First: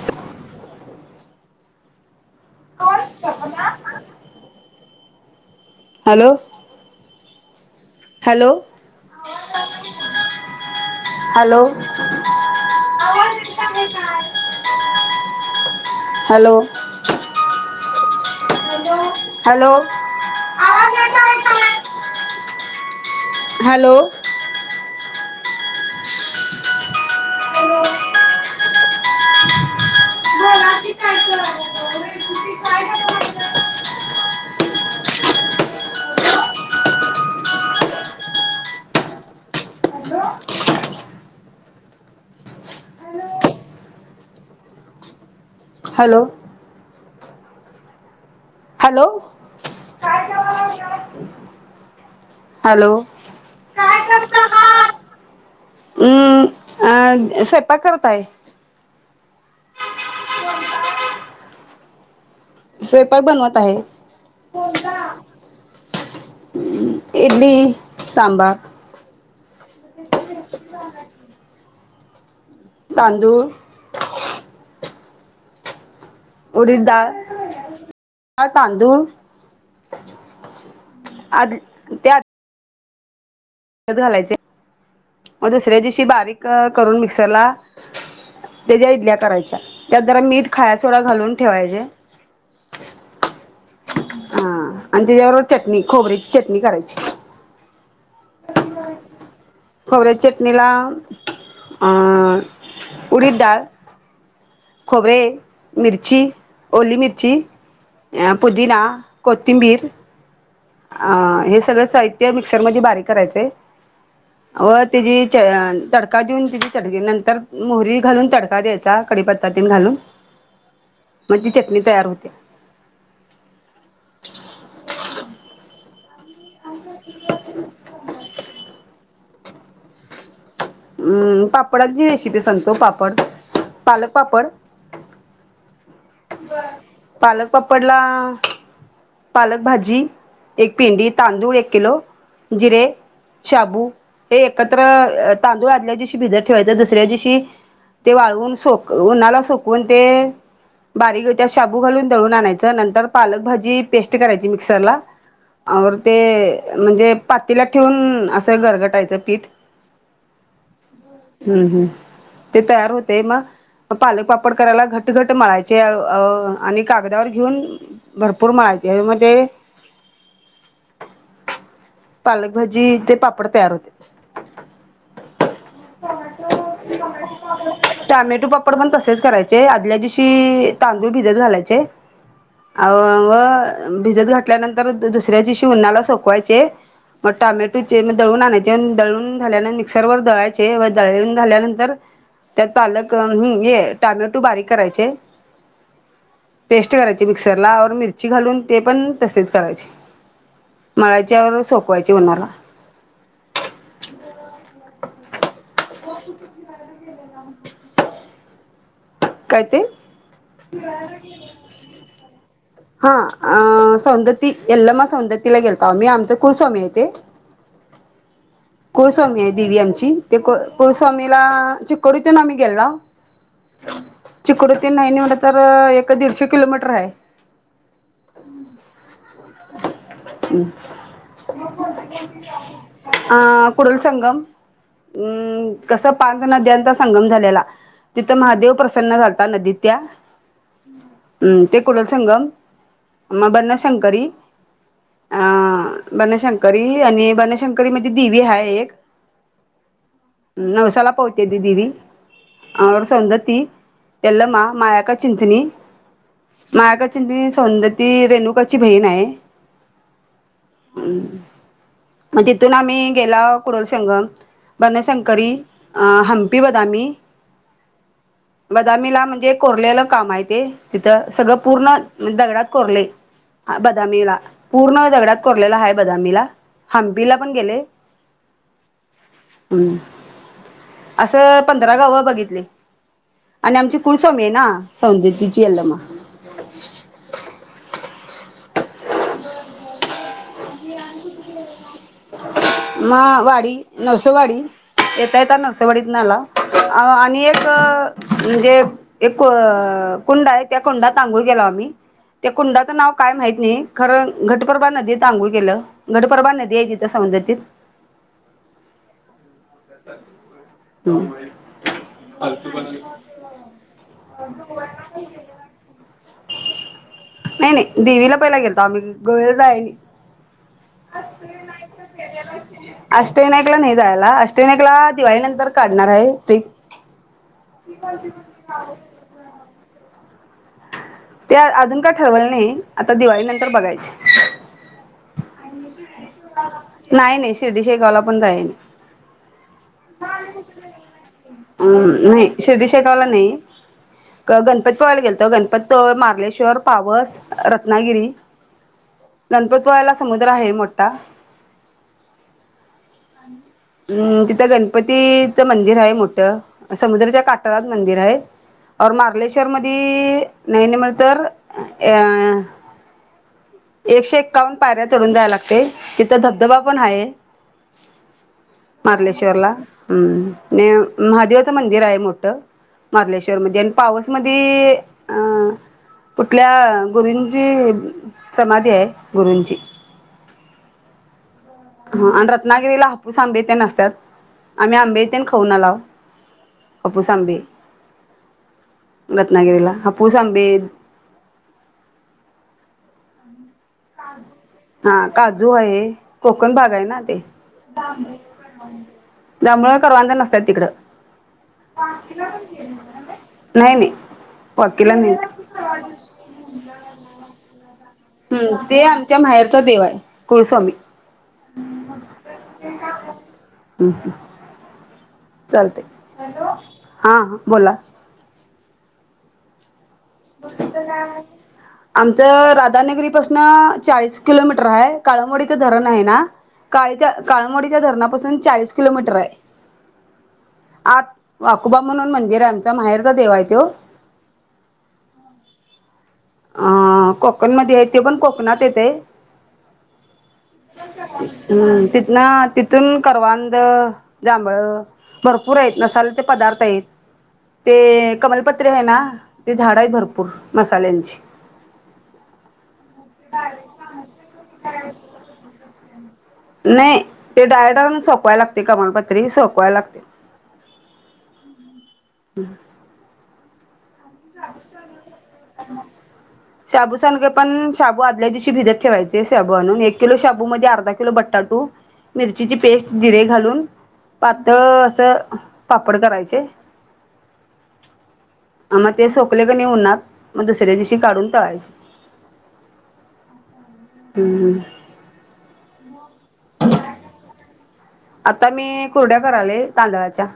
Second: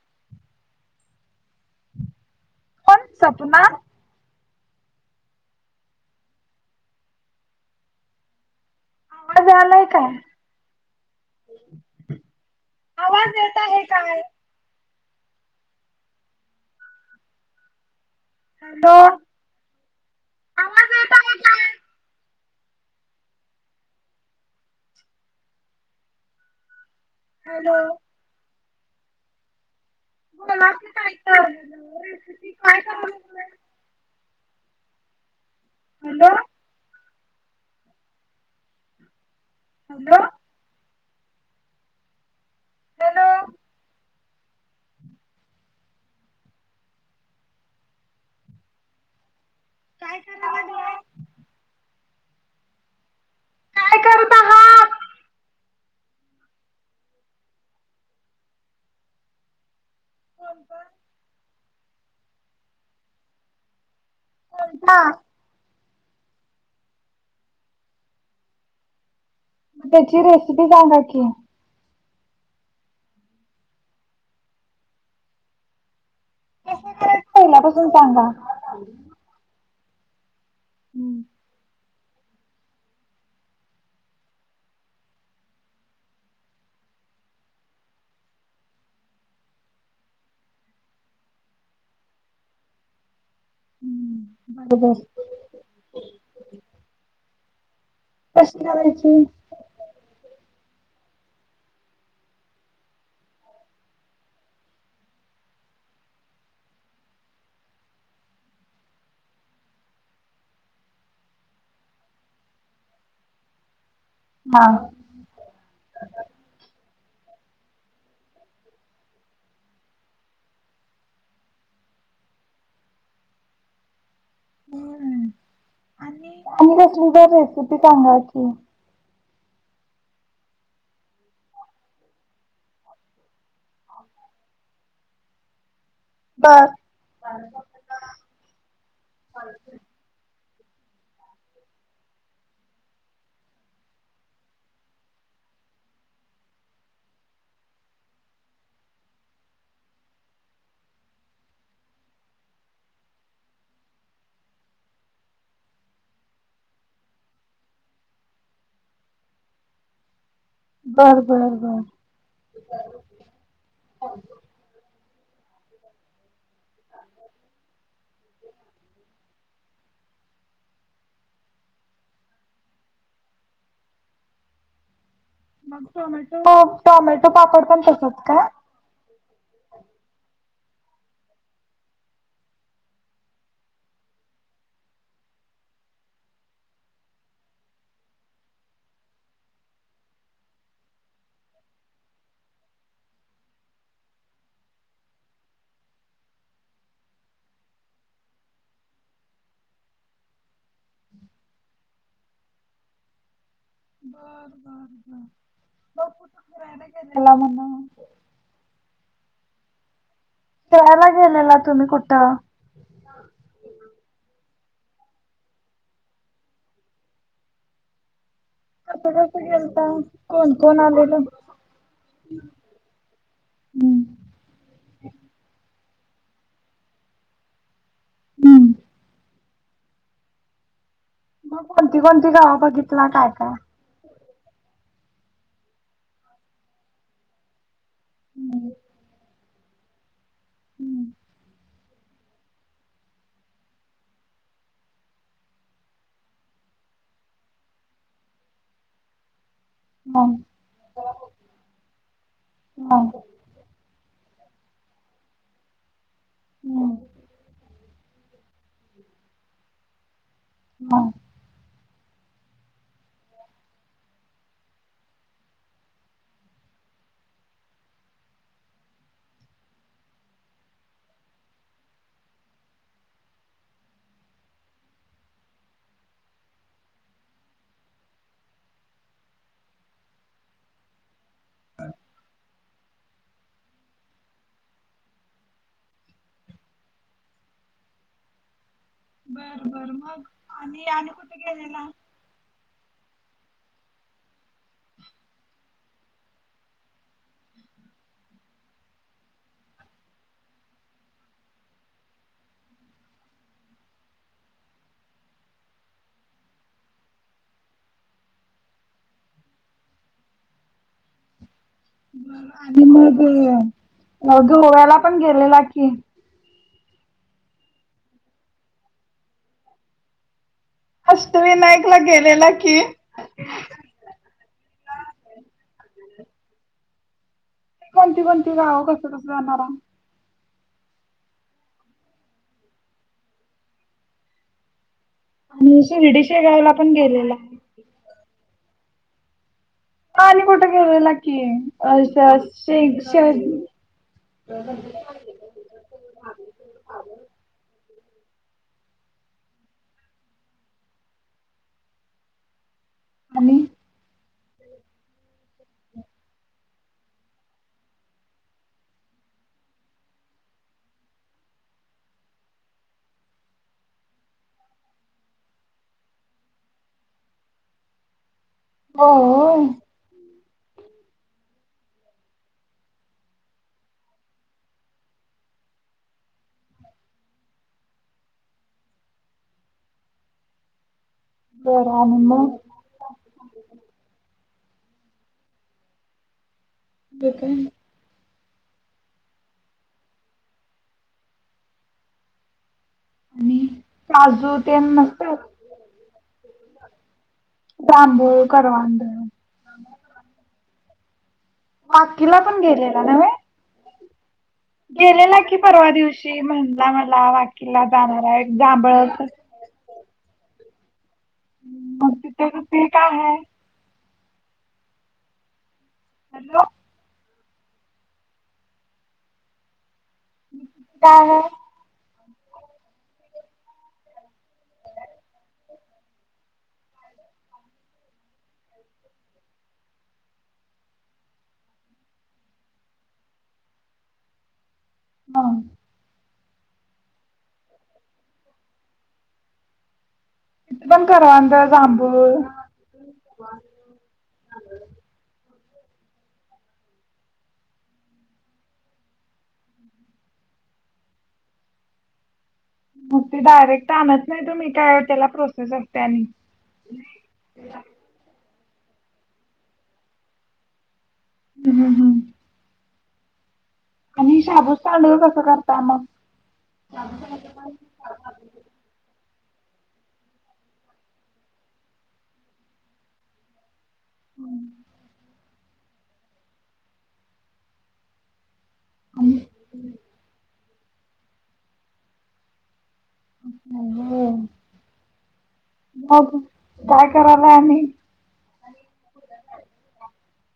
[unintelligible] कोण Sapna? Hello. Hello. आवाज यालाय काय? हॅलो आवाज येत आहे काय? हॅलो. हॅलो हॅलो, आवाज येत आहे काय? हॅलो. हॅलो. बोला की काय तर [unintelligible] hello. Hello. Hello hello. Hello. काय करा लागल्यास. हॅलो. करत आहात हम्म अं स्वयपाक करतायं. [inaudible] स्वयंपाक बनवत आहे. कोणता. इडली सांबार. म त्याची रेसिपी सांगा की. तांदूळ, उडीद कसं करायचं पहिल्यापासून सांगा डाळ, तांदूळ. [inaudible] आदी. त्यात. भिजत घालायचे व दुसऱ्या दिवशी बारीक करून मिक्सरला त्याच्या ईडल्या करायच्या त्यात जरा मीठ, खाया सोडा घालून ठेवायचे. हा बरोबर आणि त्याच्याबरोबर चटणी, खोबऱ्याची चटणी करायची. कशी करायची. खोबऱ्याची चटणी ला उडीद डाळ. खोबरे, मिरची, ओली मिरची, पुदिना, कोथिंबीर. अ हे सगळं साहित्य मिक्सर मध्ये बारीक करायचंय. हा व तिजी तडका देऊन तिची चड नंतर. तर मोहरी घालून तडका द्यायचा कडीपत्ता ते घालून मग ती चटणी तयार होत्या. आणि आणि कसली तर रेसिपी सांगा की. हम् पापडाची रेसिपी सांगतो पापड पालक पापड. बर पालक पापडला. पालक भाजी. एक पेडी तांदूळ एक किलो जिरे शाबू हे एकत्र तांदूळ आदल्या दिवशी भिजत ठेवायचं. दुसऱ्या दिवशी ते वाळवून सोक उन्हाला सोकवून ते बारीक त्या शाबू घालून दळून आणायचं नंतर पालक भाजी पेस्ट करायची मिक्सरला औ ते म्हणजे पातीला ठेवून असं घरगटायचं पीठ बर बर हम्म बर हम्म ते तयार होते मग पालक पापड करायला घट घट घट मळायचे अ आणि कागदावर घेऊन भरपूर मळायचे. त्यामध्ये पालकभाजी ते पापड तयार होते मग टोमॅटो टोमॅटो पापड पण तसच काय. टॅमॅटो पापड पण तसेच करायचे आदल्या दिवशी तांदूळ भिजत घालायचे अ व भिजत घातल्यानंतर दुसऱ्या दिवशी उन्हाला सोकवायचे मग टामॅटोचे म दळून आणायचे दळून झाल्यान मिक्सर वर दळायचे व दळून झाल्यानंतर त्यात पालक ये टामॅटो बारीक करायचे पेस्ट करायचे मिक्सरला औ मिरची घालून ते पण तसेच करायचे मळाच्यावर सोकवायचे उन्हाला. बरं बरं हम्म. तो कुठ फिरायला गेलेला म्हणं काय ते. फिरायला गेलेला म्हण. हा अं सौंदती ती यल्लमा सौंदतिला गेलतो आमी आमच कुलस्वामी आहे ते कसं कुलस्वामी कसं आहे देवी गेलता? आमची ते कोण कोण आलेलं? कुळस्वामीला चिकोडीतून आम्ही गेलाव. हम्म. चिकोडीतून न्हाई म्हटल तर. एक दीडशे किलोमीटर आहे हम्म. मग कोणती कोणती गावं बघितला काय अ काय? कुडल संघम हम् कस पाच नद्यांचा संगम झालेला तिथ महादेव. प्रसन्न झालता नदीत त्या हम्म ते कडल संम मग बनशंकरी अ बनशंकरी आणि बनशंकरी मदी दिवी हाय एक हम्म नवसाला पावती ती दिवी हम्म. सौंदती यल्लमा मायाअक्का चिंचणी हम्म मायक्का चिंचणी आणि सौंदती ती रेणुकाची बहीण हाय. [inaudible] हम्म. तिथून आम्ही गेलाव कुडल संगम बनशंकरी अ हंपी बदामी बदामीला म्हणजे कोरलेलं काम आहे ते तिथं सगळं पूर्ण दगडात कोरलयं बदामीला पूर्ण दगडात कोरलेला हा बदामीला हंपीला पण गेले हम् असं पंधरा गावं बघितली. आणि आमची कुलस्वामी आहे ना सौंदर्तीची यल्लमा बर बर मग आणि आणि कुठे गेलेला. म वाडी नर्सवाडी येता येता नर्सवाडीतनं आलाव. आणि एक म्हणजे एक कुंड आहे त्या कुंडात आंघोळ केलाव आम्ही त्या कुंडाचं नाव काय महित नाही खरं घटप्रभा नदीत आंघोळ केलं घटप्रभा नदी आहे तिथं सौंदतीत [inaudible] आणि मग गोव्याला पण गेलेला की. नाही नाही देवीला पहिला गेलताव आम्ही गोव्याला जाई नाही अष्टविनायकला गेलेला कि अष्ट विनायकला नही जायाला अष्टे विनायक दिवाळी नंतर काढ णार आहे ते [unintelligible] ते कोणती कोणती गावं कसं कसं जाणारा ते अजून का ठरवलं नाही आता दिवाळी नंतर बघायचे. आणि शिर्डी शेगावला पण गेलेला नाही नाही आहे. शिर्डी शेगावला पण जाईन. [inaudible] आणि कुठं गेलला का की? अ नाही शिर्डी शे शेगाव शे नाही ग गणपती पुळ्याला गेलतो गणपतीपुळे, मार्लेश्वर, पावस, रत त्नागिरी, गणपतपुळ्याला समुद्र आहे मोठा. आणि अम्म तिथं गणपतीच मंदिर आहे मो समुद्राच्या काटारात मंदिर आहे और मारलेश्वर मधी नाही म्हल तर अ एकशे एकावन्न पायऱ्या चढून जायाय लागतयं तिथं धबधबा पण हाय. हो मार्लेश्वर हम्म. ने महादेवाचं मंदिर आहे मोठं मार्लेश्वर मधी आणि पावस मधी अं कुठल्या गुरुंची समाधी आहे गुरूंची. बर हा आणि मग रत्नागिरीला हापूस आंबे तेन असत्यात. आम्ही आंबेतेन खाऊन आलाव. हापूस ते काय आंबे रत्नागिरीला हापूस आंबे आणि काजू ते हा नसतात काजू आहे. कोकण भाग आहे ना ते. जांभूळ करवंद जांभळं करवंद नसत्यात तिकडं. वाकीला पण गेलेला नव्हे नाही नाही. वाकीला नाही गेलेला कि परवा दिवशी म्हणला मला वाकीला जाणार आहे हम्म जांभळ ते आमच्या माहेरचा देव आहे. कुळस्वामी मग तिथे तिथे काय हाय? चालतयं. हां बोला. बर तिथं काय हाय? आमचं राधानगरीपासन चाळीस किलोमीटर हाय, काळ्ळमावाडीचं धरण आहे ना काळीच्या काळ्ळमावाडीच्या धरणापासून चाळीस किलोमीटर आहे आ आकोबा म्हणून मंदिर आहे आमचा माहेरचा देव आहे त्यो. हा. अ कोकण मध्ये आहे ते पण कोकणात येतयं. तिथे पण करवंद हम जांभूळ तिथन तिथून करवांद, जांभळ भरपूर आहेत मसाल्याचे पदार्थ आहेत ते कमलपत्रे हाय ना ते झाड आहेत भरपूर मसाल्यांची. मग ते डायरेक्ट आणत नाही तुम्ही काय त्याला प्रोसेस आहे त्यांनी नाही ते डायडारून सोपवायला लागत ते कमाणपत्र सोपवायला लागते ह हम्म हम्म आणि शाबूस तांडूळ कसं करत मग शाबू सांगे पण शबू आदल्या दिवशी भिजत ठे शाबू आणून एक किलो शाबू मध्ये अर्धा किलो बटाटू मिरचीची पेस्ट जिरे घालून पतळ असं पापड करायचे आम ते सोकले की उन्हात मग दुसऱ्या दिवशी काढून तळायचा हो मग काय करायला आणि आता मी कुरडया करालोय तांदळाच्या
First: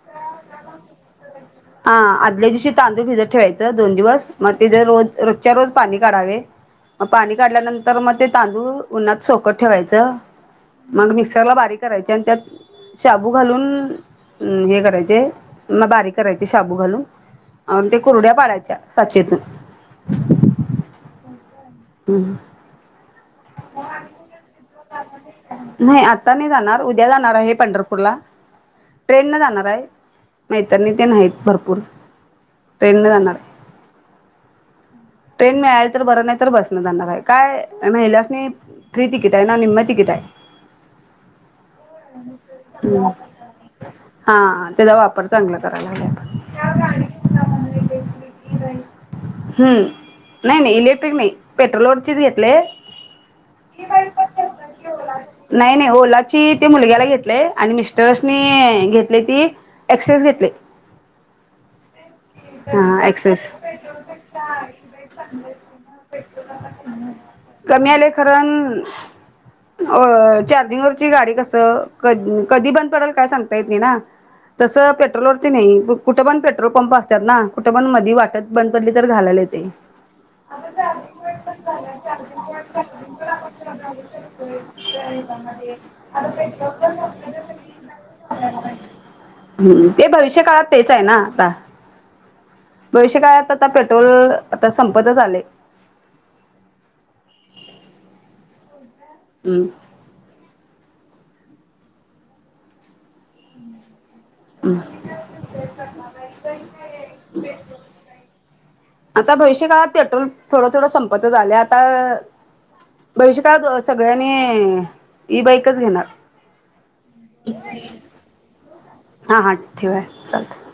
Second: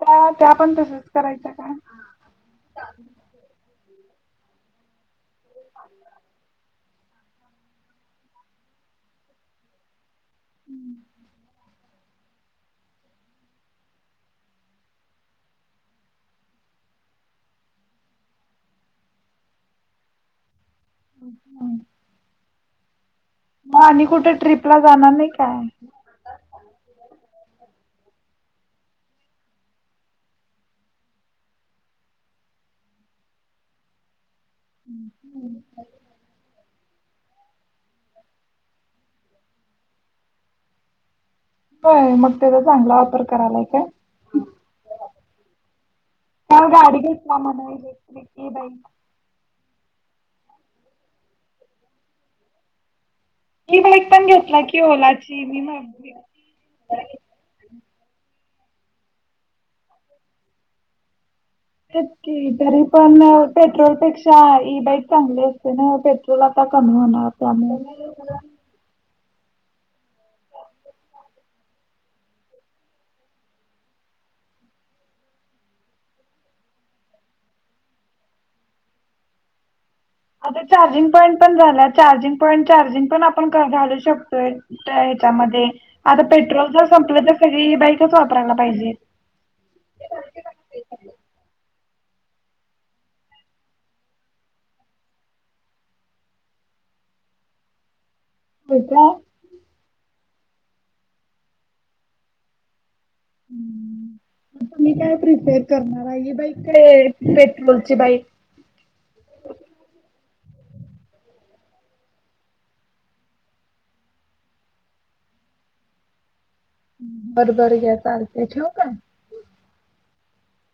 त्या त्या पण तसच करायच्या का? हा हम्म. आदल्या दिवशी तांदूळ भिजत ठेवायच दोन दिवस मग ते ज रोज रोजच्या रोज पाणी काढावे मग पाणी काढल्यानंतर मग ते तांदूळ उन्हात सोकट ठेवायचं मग मिक्सरला बारीक करा त्यात शबू घालून हे करायचे म बारीक करायचे शाबू घालून ते कुरड्या पाडायच्या साचेतून हम मग आणि कुठे ट्रिपला जाणार नाही काय? नाही आता नाही जाणार उद्या जाणार आहे पंढरपूर ट्रेन न जाणार आहे मैतणी ते नाहीत भरपूर ट्रेन न जाणार आहे ट्रेन मिळाल तर बरं नाही तर बस काय महिला प्रीती किटाय ना निमती गिटाय ब मग त्याचा चांगला वापर करायलाय का हा त्याचा वापर चांगला करायला हवा आपण काल गाडी घेतला म्हणा घ की बाई हम्म नाही नाही इलेक्ट्रिक नाही पेट्रोलवरचीच घेतले ई बाईक पण घेतला की ओलाची मी नाही नाही म्हटली ला मुलग्याला घेत आणि मि स घेतली ती एक्सेस घेतली शतककी तरी पण पेट्रोल पेक्षा ई बाईक चांगली असते ना पेट्रोल आता कमी होणार कमी त्यामुळे आले खरण अ चार्जिंग वरची गाडी कस कधी बंद पडेल काय सांगता येत नाही ना तसं पेट्रोलवररची नाही कुठं पण पेट्रोल पंप असतात ना कुठं पण मधी वाटत बंद पडली तर घालायला येते आता च प घ शोच्या आ पेट्रर स वाला पा हम्म ते भविष्य काळात तेच आहे ना आता. भविष्य काळत आता पेट्रोल आता संपतच आलेय. हो का हं. हं. हम्म. तुम्ही काय प्रिपेर करणार आहे, ही बाईक काय? पेट्रोलची बाईक? आता भविष्य काळात पेट्रोल थोडं थोडं संपतच आले. आता भविष्य काळात सगळ्यांनी ही बाईकच घेणार. बरबर घ्या, चालतय. ठेवू का? हा हा. ठेवाय. चालते.